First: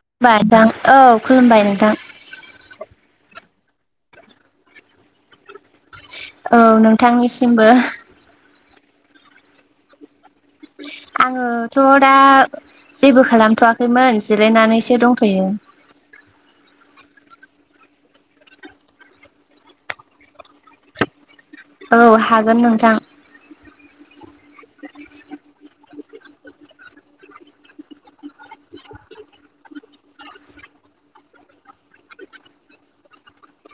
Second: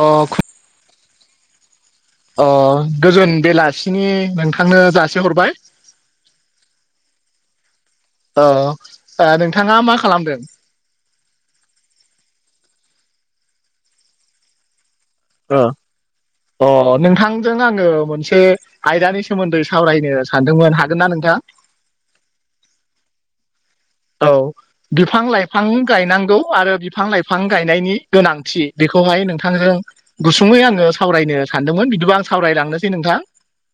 अ हबायोंथां औ खुलुमबाय नोंथां अ गोजोन बेलासिनि नोंथांनो जासे हरबाय औ नोंथांनिसिमबो अ नोंथाङा मा खालामदों? आङोथ' दा जेबो खालामथ'वाखैमोन जिरायनानैसो दं अ नोंथांजों आङो मोनसे आयदानि सोमोन्दै सावरायनो सानदोंमोन हागोन ना नोंथां औ हागोन नोंथां औ बिफां लाइफां बिफां गायनांगौ आरो बिफां लाइफां गायनायनि गोनांथि बेखौहाय नोंथांजों गुसुङै आङो सावरायनो सानदोंमोन बिदिबा आं सावरायलांनोसै नोंथां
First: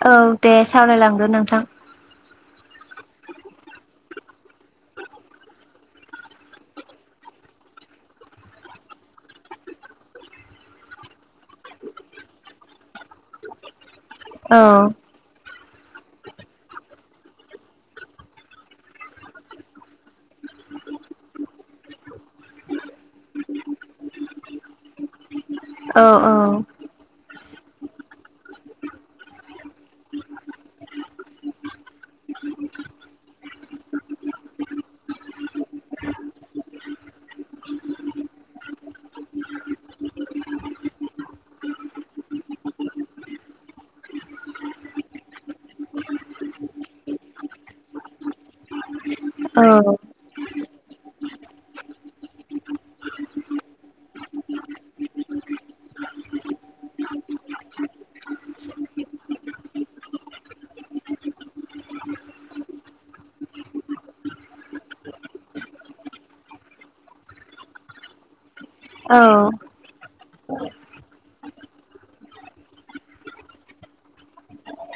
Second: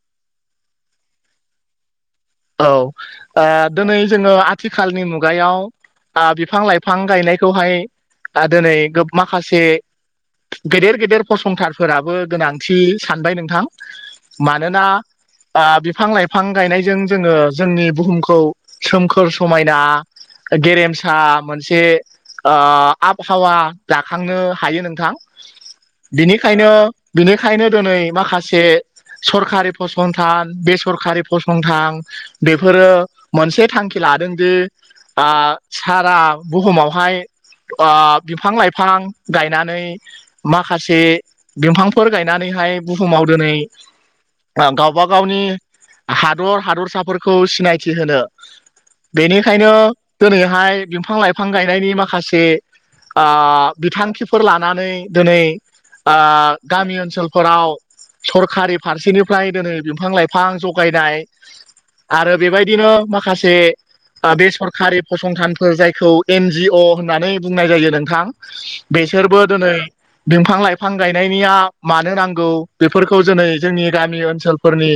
औ दे सावरायलांगोन नोंथां औ दिनै जोङो आथिखालनि मुगायाव बिफां लाइफां गायनायखौहाय दिनै माखासे गेदेर गेदेर फसंथानफोराबो गोनांथि सानबाय नोंथां औ मानोना बिफां लाइफां गायनायजों जोङो जोंनि बुहुमखौ सोमखोर समायना गेरेमसा मोनसे आबहावा जाखांनो हायो नोंथां औ औ बिनिखायनो बिनिखायनो दिनै माखासे सरखारि फसंथान बेसरखारि फसंथान बेफोरो मोनसे थांखि लादों दि सारा बुहुमावहाय बिफां लाइफां गायनानै माखासे बिफांफोर गायनानैहाय बुहुमाव दिनै गावबा गावनि हादर हादर आासाफोरखौ सिनायथि होनो बेनिखायनो औ दिनैहाय बिफां लाइफां गायनायनि माखासे बिथांखिफोर लानानै दिनै ओ गामि ओनसोलफोराव सरखारि फारसेनिफ्राय दिनै बिफां लाइफां जगायनाय आरो बेबायदिनो माखासे बे सरखारि फसंथानफोर जायखौ एन जि अ होननानै बुंनाय जायो नोंथां औ बेसोरबो दिनै बिफां लाइफां गायनायनिया मानो नांगौ बेफोरखौ दिनै जोंनि गामि ओनसोलफोरनि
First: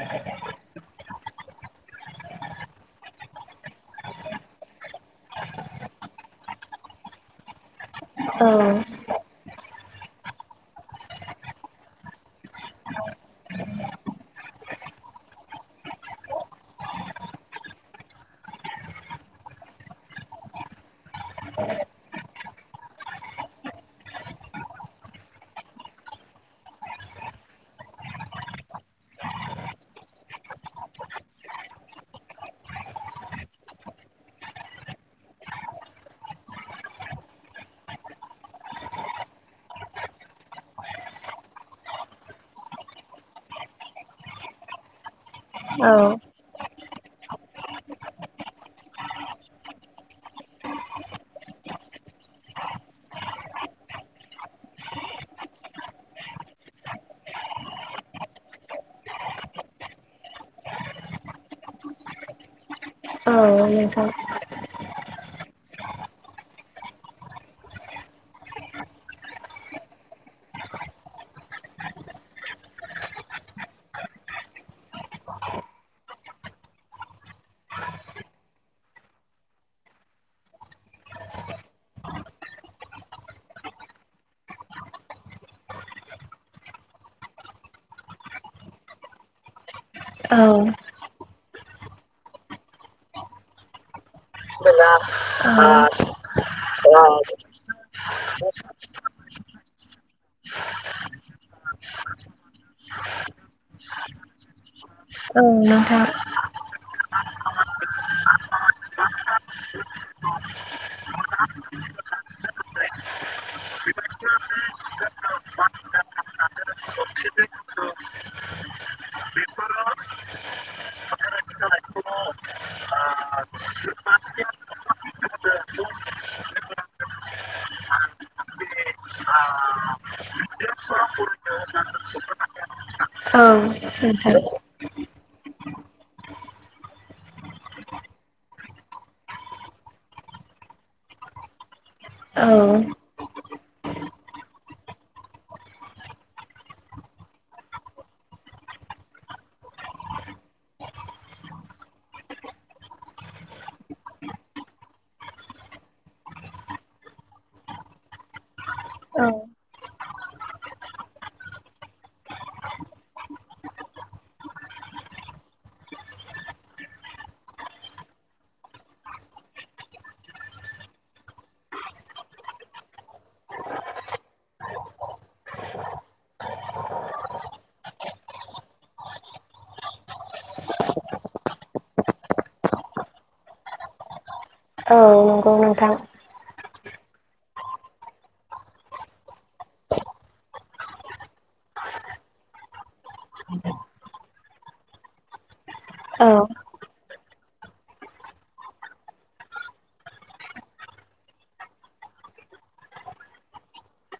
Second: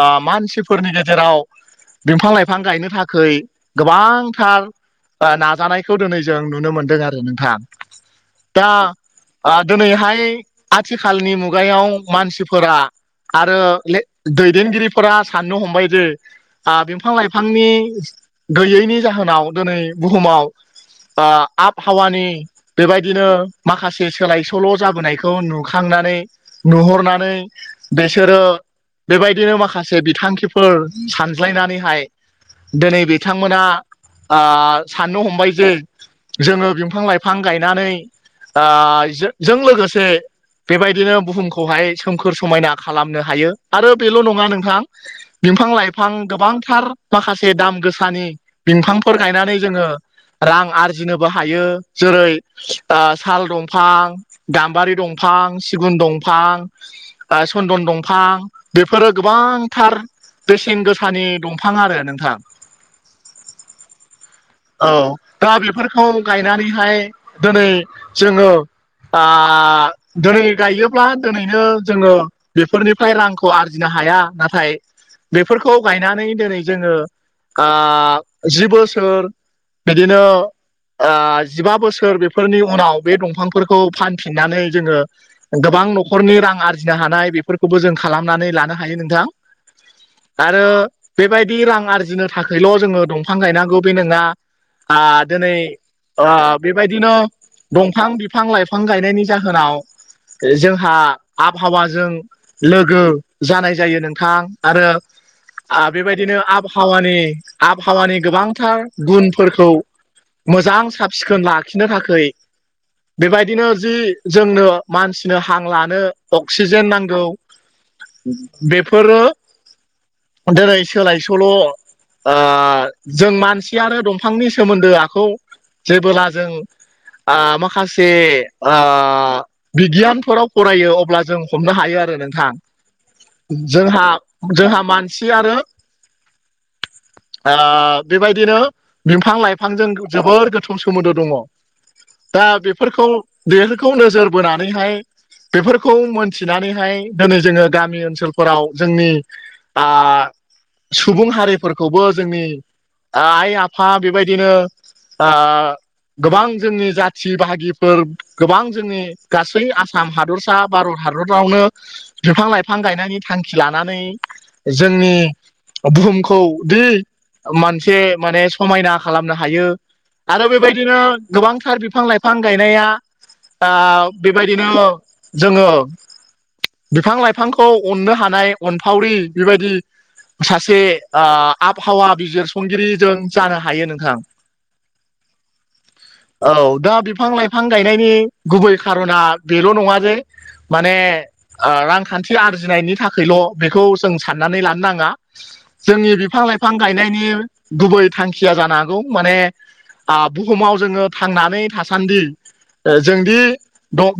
ओ मानसिफोरनि गेजेराव बिफां लाइफां गायनो थाख गोबांथार नाजानायखौ दिनै जों नुनो मोनदों आरो नोंथां दा औ दिनैहाय आथिखालनि मुगायाव मानसिफोरा आरो दैदेनगिरिफोरा साननो हमबाय जे आ बिफां लाइफांनि गैयैनि जाहोनाव दिनै बुहुमाव आ आबहावानि बेबायदिनो माखासे सोलाय सोल' जाबोनायखौ नुखांनानै नुहरनानै बेसोरो बेबाय दिनो माखासे बिथांखिफोर सानज्लायनानैहाय दिनै बिथांमोना साननो हमबाय जे जोङो बिफां लाइफां गायनानै जों लोगोसे बेबायदिनो बुहुमखौहाय सोमखोर समायना खालामनो हायो आरो बेल' नङा नोंथां बिफां औ लाइफां गोबांथार माखासे दाम गोसानि बिफांफोर गायनानै जोङो रां आरजिनोबो हायो जेरै साल दंफां गाम्बारि दंफां सिगुन दंफां सन्दन दंफां बेफोरो गोबांथार बेसेन गोसानि दंफां आरो नोंथां औ नोंथां। औ दा बेफोरखौ गायनानैहाय दोनै जोङो आं दोनै गायोब्ला दोनैनो जोङो बेफोरनिफ्राय रां खौ आरजिनो हाया नाथाय बेफोरखौ गायनानै दोनै जोङो जि बोसोर बिदिनो ओ जिबा बोसोर बेफोरनि उनाव बे दंफांफोरखौ फानफिननानै जोङो गोबां न'खरनि रां आरजिनो हानाय बेफोरखौबो जों खालामनानै लानो हायो नोंथां औ आरो बेबायदि रां आरजिनो थाखायल' जोङो दंफां गायनांगौ बे नङा आ दोनै औ आ बेबायदिनो दंफां बिफां लाइफां गायनायनि जाहोनाव जोंहा आबहावाजों लोगो जानाय जायो नोंथां आरो औ आ नोंथां बेबायदिनो आब हावानि आबहावानि गोबांथार गुनफोरखौ मोजां साब सिखोन लाखिनो थाखै बेबायदिनो जि जोंनो मानसिनो हां लानो अक्सिजेन नांगौ बेफोरो दोनै सोलाय सोल' आ जों मानसियानो दंफांनि सोमोन्दोआखौ जेबोला जों आ माखासे आ बिगियानफोराव फरायो अब्ला जों हमनो हायो आरो नों हा औ जोंहा नोंथां जोंहा मानसियानो आ बेबायदिनो बिफां लाइफांजों जोबोर गोथौ सोमोन्दो दङ। औ दा बेफोरखौ बेफोरखौ नोजोर बोनानैहाय बेफोरखौ मोनथिनानैहाय दिनै जोङो गामि ओनसोलफोराव जोंनि आ सुबुं हारिफोरखौबो जोंनि आइ आफा बेबायदिनो गोबां जोंनि जाथि बाहागिफोर गोबां जोंनि गासै आसाम हादरसा भारत हादरावनो बिफां लाइफां गायनायनि थांखि लानानै जोंनि बुहुमखौ दि मोनसे माने समायना खालामनो हायो आरो बेबायदिनो गोबांथार बिफां लाइफां गायनाया आ बेबायदिनो जोङो बिफां लाइफांखौ अननो हानाय अनफावरि बेबायदि सासे आ आबहावा बिजिरसंगिरि जों जानो हायो नोंथां। औ नंगौ नोंथां। औ दा बिफां लाइफां गायनायनि गुबै खारना बेल' नङा जे माने आ रांखान्थि आरजिनायनि थाखायल' बेखौ जों साननानै लानो नाङा। जोंनि औ बिफां लाइफां गायनायनि गुबै थांखिया जानो हागौ माने आ बुहुमाव जोङो थांनानै थासान्दि जोंदि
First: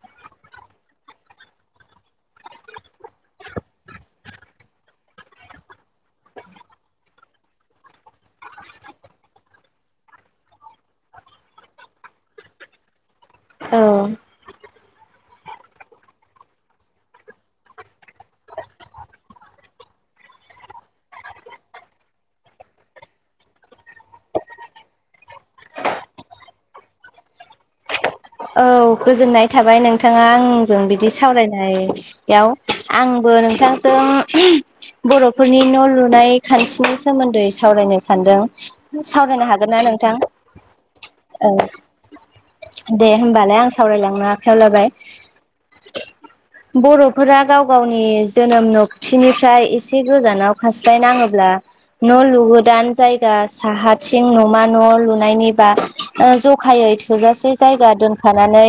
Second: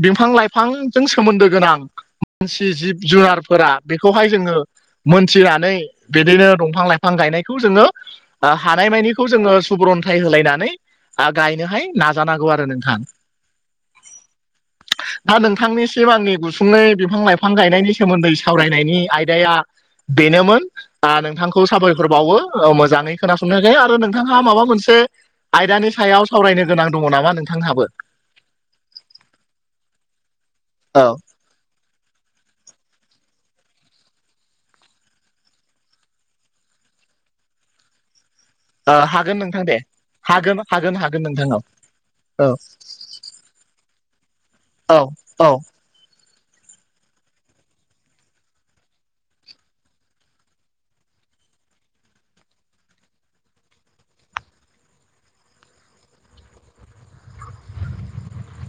बिफां लाइफांजों सोमोन्दो गोनां मानसि जिब जुनारफोरा बेखौहाय जोङो मोनथिनानै बिदिनो दंफां लाइफां गायनायखौ जोङो हानायमानिखौ जोङो सुबुरन्थाइ होलायनानै गायनोहाय नाजानांगौ आरो नोंथां। औ दा नोंथांनिसिम आंनि गुसुंनै बिफां लाइफां गायनायनि सोमोन्दै सावरायनायनि आयदाया बेनोमोन। आ नोंथांखौ साबायखर बावो मोजाङै खोनासंनायखाय आरो नोंथाङा माबा मोनसे आयदानि सायाव सावरायनो गोनां दङ नामा नोंथांहाबो? औ गोजोननाय थाबाय नोंथाङा आंजों औ बिदि सावरायनाय याव आंबो नोंथांजों बर'फोरनि न' लुनाय खान्थिनि सोमोन्दै सावरायनो सान्दों। ओ हागोन नोंथां दे हागोन हागोन हागोन नोंथां औ औ। दे होमबालाय आं सावरायलांनो आखायाव लाबाय। औ। बर'फोरा गाव गावनि जोनोम न'कथिनिफ्राय एसे गोजानाव खारस्लायनाङोब्ला न' लुगोदान जायगा साहाथिं न'मा न' लुनायनिबा ओ ज'खायै थोजासे जायगा दोनफानानै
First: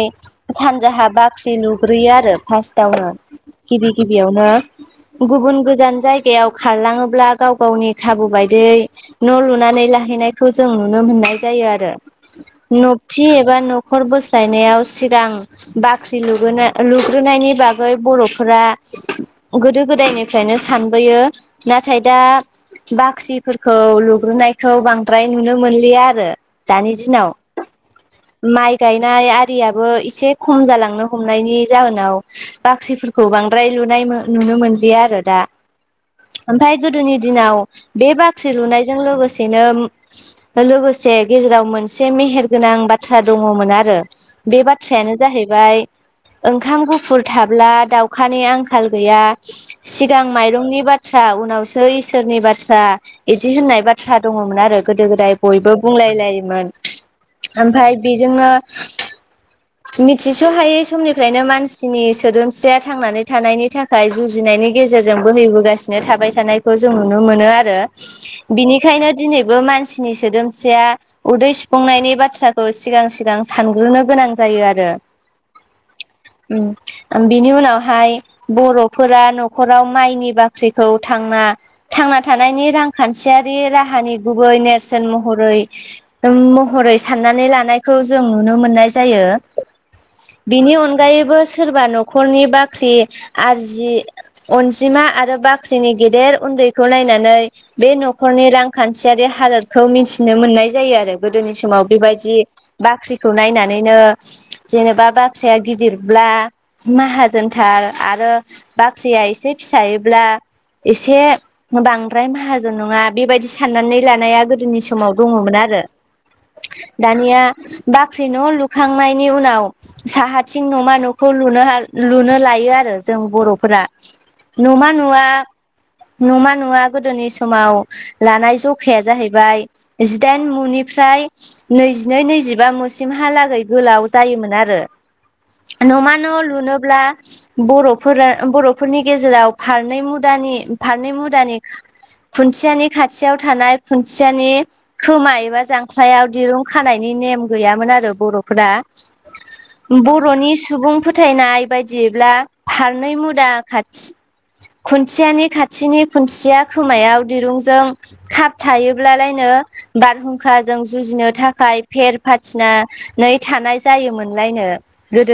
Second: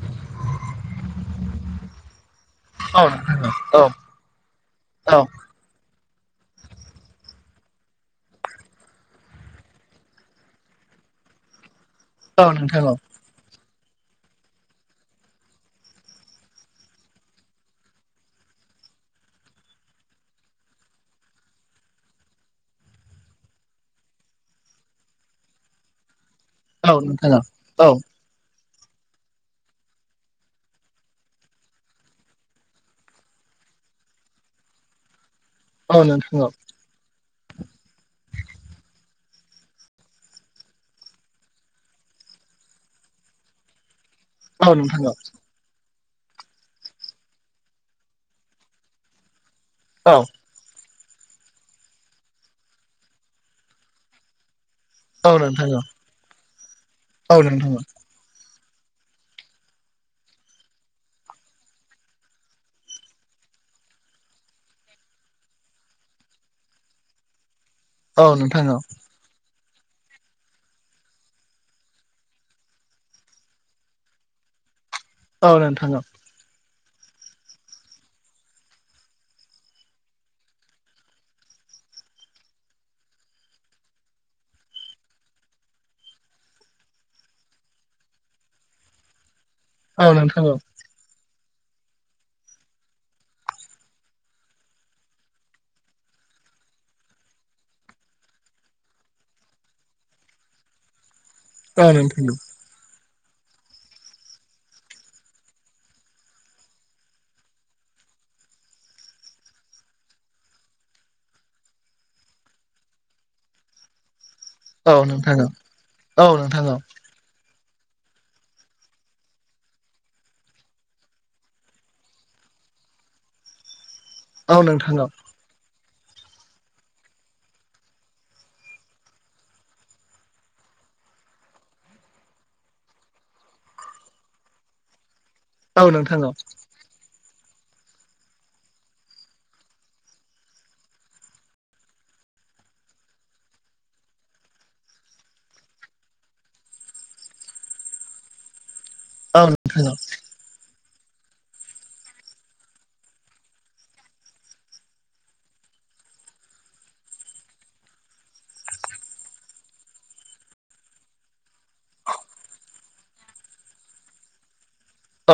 सानजाहा बाख्रि लुग्रोयो आरो औ फार्स्टावनो नोंथां औ औ गिबि गिबियावनो गुबुन गोजान जायगायाव खारलाङोब्ला गाव गावनि खाबु बायदियै न' लुनानै लाहैनायखौ जों नुनो मोननाय जायो आरो। औ नोंथां औ न' थि एबा न'खर बोस्लायनायाव सिगां बाख्रि लुग्रोनायनि ब बागै बर'फोरा गोदो गोदायनिफ्रायनो सानबोयो। नाथाय दा बाख्रिफोरखौ लुग्रोनायखौ बांद्राय नुनो मोनलिया आरो दानि औ दिनाव। नोंथां औ [inaudible] माइ गायनाय आरियाबो एसे खम जालांनो हमनायनि जाहोनाव बाख्रिफोरखौ बांद्राय लुनाय नुनो मोनलिया आरो दा। औ नोंथां औ। ओमफ्राय गोदोनि दिनाव बे बाख्रि लुनायजों लोगोसेनो फाय लोगोसे गेजेराव मोनसे मेहेर गोनां बाथ्रा दङमोन आरो। बे औ नोंथां बाथ्रायानो जाहैबाय ओंखाम गुफुर थाब्ला दाउखानि आंखाल गैया। औ सिगां माइरंनि बाथ्रा उनावसो इसोरनि बाथ्रा बिदि होननाय बाथ्रा दङमोन आरो। गोदो गोदाय औ नोंथां बयबो औ बुंलाय लायोमोन। औ नोंथां औ ओमफ्राय बिजोंनो मिथिस'हायै समनिफ्रायनो मानसिनि सो सोदोमस्रिया थांनानै थानायनि थाखाय जुजिनायनि गेजेरजोंबो नेबोगासिनो थाबाय थानाय खौ जों नुनो मोनो आरो। औ नोंथां औ बिनिखायनो दिनैबो मानसिनि सोदोमस्रिया उदै सुफुंनायनि बाथ्राखौ सिगां सिगां सानग्रोनो गोनां जायो आरो। औ नोंथां। उम। बिनि उनावहाय बर'फोरा न'खराव माइनि बाख्रिखौ थांना थांना थानायनि रांखान्थियारि राहानि गुबै नेरसोन महरै महरै साननानै लानायखौ जों नुनो मोननाय जायो। औ नोंथां बिनि अनगायैबो सोरबा न'खरनि बाख्रि आरजि अनजिमा आरो बाख्रिनि गेदेर उन्दैखौ नायनानै बे न'खरनि रांखान्थियारि हालोदखौ मिथिनो मोननाय जायो आरो गोदोनि सम समाव बेबायदि औ बाख्रिखौ नायनानैनो जेनेबा बाख्रिया गिदिरब्ला माहाजोनथार आरो बाख्रिया एसे फिसायोब्ला एसे बांद्राय माहाजोन नङा बेबायदि साननानै लानाया गोदोनि औ समाव नोंथां औ दङमोन आरो। औ नोंथां औ [inaudible] दानिया बाख्रि न' लुखांनायनि उनाव साहाथिं न'मा न' खौ लुनो हा लुनो लायो आरो जों बर'फोरा औ न'मा नोंथां औ न'वा न'मा न'वा गोदोनि समाव लानाय जखाया जाहैबाय जिदाइन मुनिफ्राय नैजिनै नैजिबा मुसिमहालागै गोलाव जायोमोन आरो। औ न'मा नोंथां औ न' लुनोब्ला बर'फोरा बर'फोरनि गेजेराव फारनै मुदानि फारनै मुदानि खुन्थियानि खाथियाव थानाय खुन्थियानि खोमा एबा जांख्लायाव दिरुं खानायनि नेम गैयामोन आरो बर'फोरा। औ नोंथां औ बर'नि सुबुं फोथायनाय बायदिब्ला फारनै मुदा खाथि खुन्थियानि खाथिनि खुन्थिया खोमायाव दिरुंजों खाब थायोब्लालायनो बारहुंखाजों जुजिनो थाखाय फेर फाथिना नै थानाय जायोमोनलायनो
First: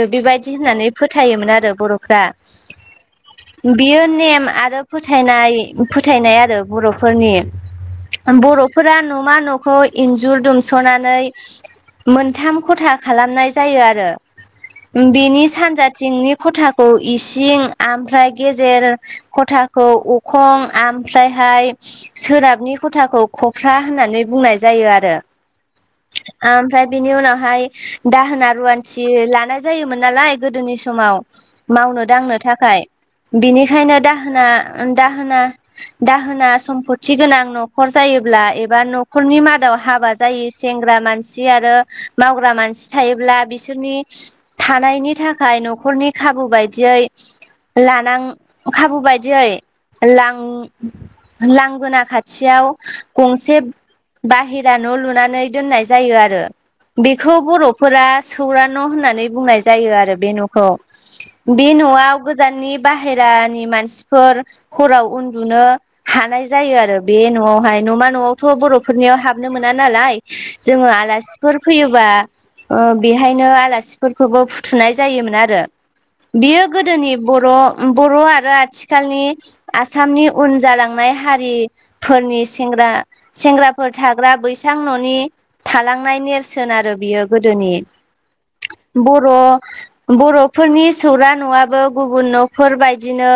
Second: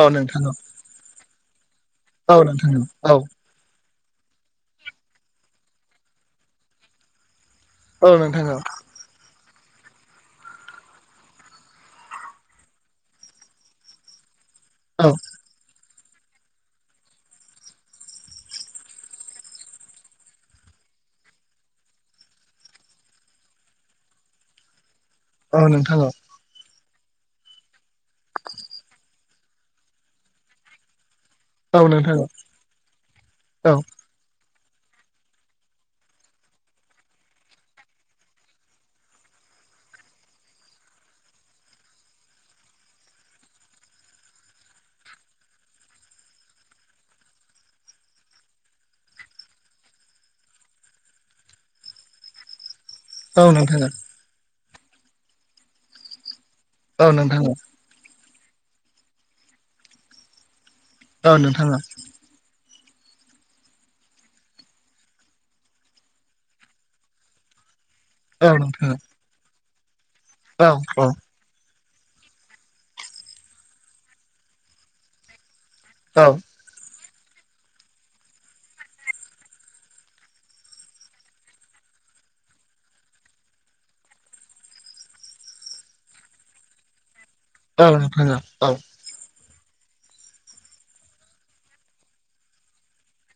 औ नोंथां औ बेबायदि होननानै फोथायोमोन आरो बर'फ्रा औ नोंथां औ बियो नेम आरो फोथायनाय फोथायनाय आरो बर'फोरनि औ नोंथां औ बर'फोरा न'मा न'खौ इन्जुर दुमस'नानै मोनथाम खथा खालामनाय जायो आरो औ बेनि सानजाथिंनि खथाखौ इसिं ओमफ्राय गेजेर खथाखौ अखं आमफ्रायहाय सोनाबनि खथाखौ खफ्रा होननानै बुंनाय जायो आरो औ नोंथां औ ओमफ्राय बिनि उनावहाय दाहोना रुवान्थि लानाय जायोमोन नालाय गोदोनि समाव औ नोंथां औ मावनो नोंथां दांनो थाखाय बिनिखायनो दाहोना दाहोना दाहोना सम्पति गोनां न'खर जायोब्ला एबा न'खरनि मादाव हाबा ज जायो सेंग्रा मानसि आरो मावग्रा मानसि थायोब्ला बिसोरनि थानायनि थाखाय न'खरनि खाबु बायदियै लानां खाबु बायदियै लां लांगोना खाथियाव गंसे बाहेरा न' लुनानै दोननाय जायो आरो औ नोंथां औ बेखौ नोंथां बर' फोर सौरा न' होननानै बुंनाय जायो आरो बे न'खौ औ नोंथां औ बे न'आव गोजाननि बाहेरानि मानसिफोर हराव उन्दुनो हानाय जायो आरो बे न'आवहाय न' मा न'आवथ' औ नोंथां औ नोंथां औ नोंथां औ नोंथां औ नोंथां औ नोंथां औ बर'फोरनियाव हाबनो मोना नालाय जों आलासि फोर फैयोबा बेहायनो आलासिफोरखौबो फुथुनाय जायोमोन आरो औ बियो गोदोनि बर' बर' आरो आथिखालनि आसामनि उन जालांनाय हारि फोरनि सेंग्रा सेंग्राफोर थाग्रा बैसां न'नि थालांनाय नेरसोन आरो बियो गोदोनि औ नोंथां औ बर' बर'फोरनि सौरा न'आबो गुबुन न'फोर बदिनो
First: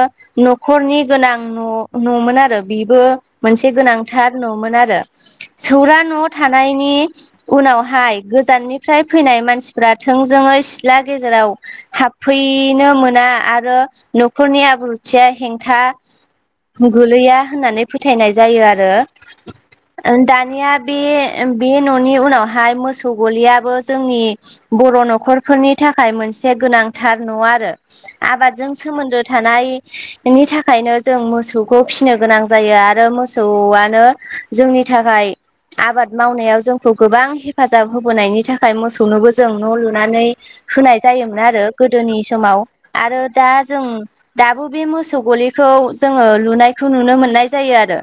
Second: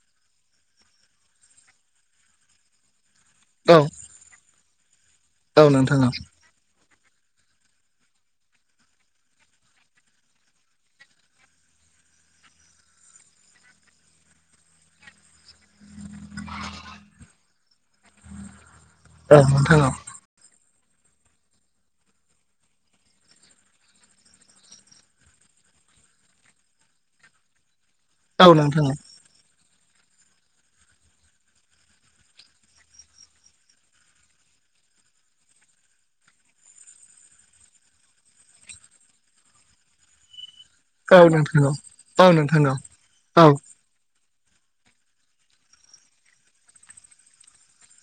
न'खरनि गोनां न' न'मोन आरो बेबो मोनसे गोनांथार न'मोन आरो सौरा न' थानायनि उनावहाय गोजाननिफ्राय फैनाय मानसिफोरा थोंजोङै सिथ्ला गेजेराव हाबफैनो मोना आरो न'खरनि आब्रुथिया हेंथा गोलैया होननानै फोथायनाय जायो आरो दानिया बे बे न'नि उनावहाय मोसौ गलियाबो जोंनि बर' न'खरफोरनि थाखाय मोनसे गोनांथार न' आरो आबादजों सोमोन्दो थानाय नि थाखायनो जों मोसौखौ फिसिनो गोनां जायो आरो मोसौआनो जोंनि थाखाय आबाद मावनायाव जोंखौ गोबां हेफाजाब होबोनायनि थाखाय मोसौनोबो जों न' लुनानै होनाय जायोमोन आरो गोदोनि समाव आरो दा जों दाबो बे मोसौ गलिखौ जोङो लुनायखौ नुनो मोननाय जायो आरो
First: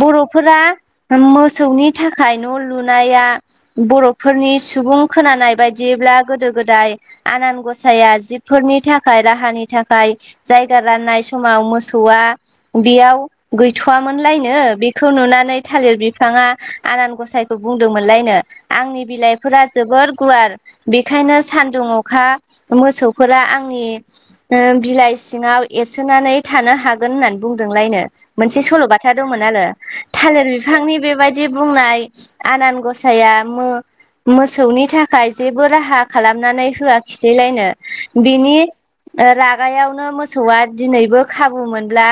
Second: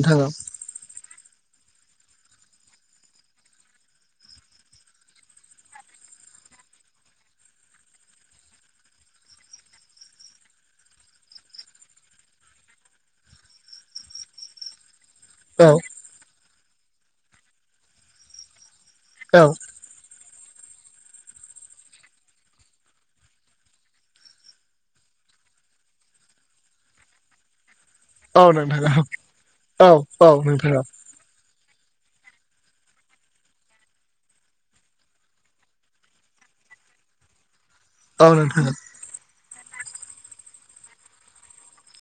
बर'फोरा मोसौनि थाखाय न' लुनाया बर'फोरनि सुबुं खोनानाय बायदिब्ला गोदो गोदाय आनान गसाया जिबफोरनि थाखाय राहानि थाखाय जायगा राननाय समाव मोसौआ बेयाव गैथ'वामोनलायनो बे खौ नुनानै थालिर बिफाङा आनान गसाइखौ बुंदोंमोनलायनो आंनि बिलाइफोरा जोबोर गुवार बेखायनो सान्दुं अखा मोसौफोरा आंनि बिलाइ सिङाव एरसोनानै थानो हागोन होननानै बुंदोंलायनो। मोनसे सल'बाथा दंमोन आरो थालिर नोंथां बिफांनि बेबायद दि बुंनाय आनान गसाइया मो-मोस मोसौनि थाखाय जेबो राहा खालामनानै होआखिसैलायनो औ बिनि नोंथां रागायावनो मोसौआ दिनैबो खाबु मोनब्ला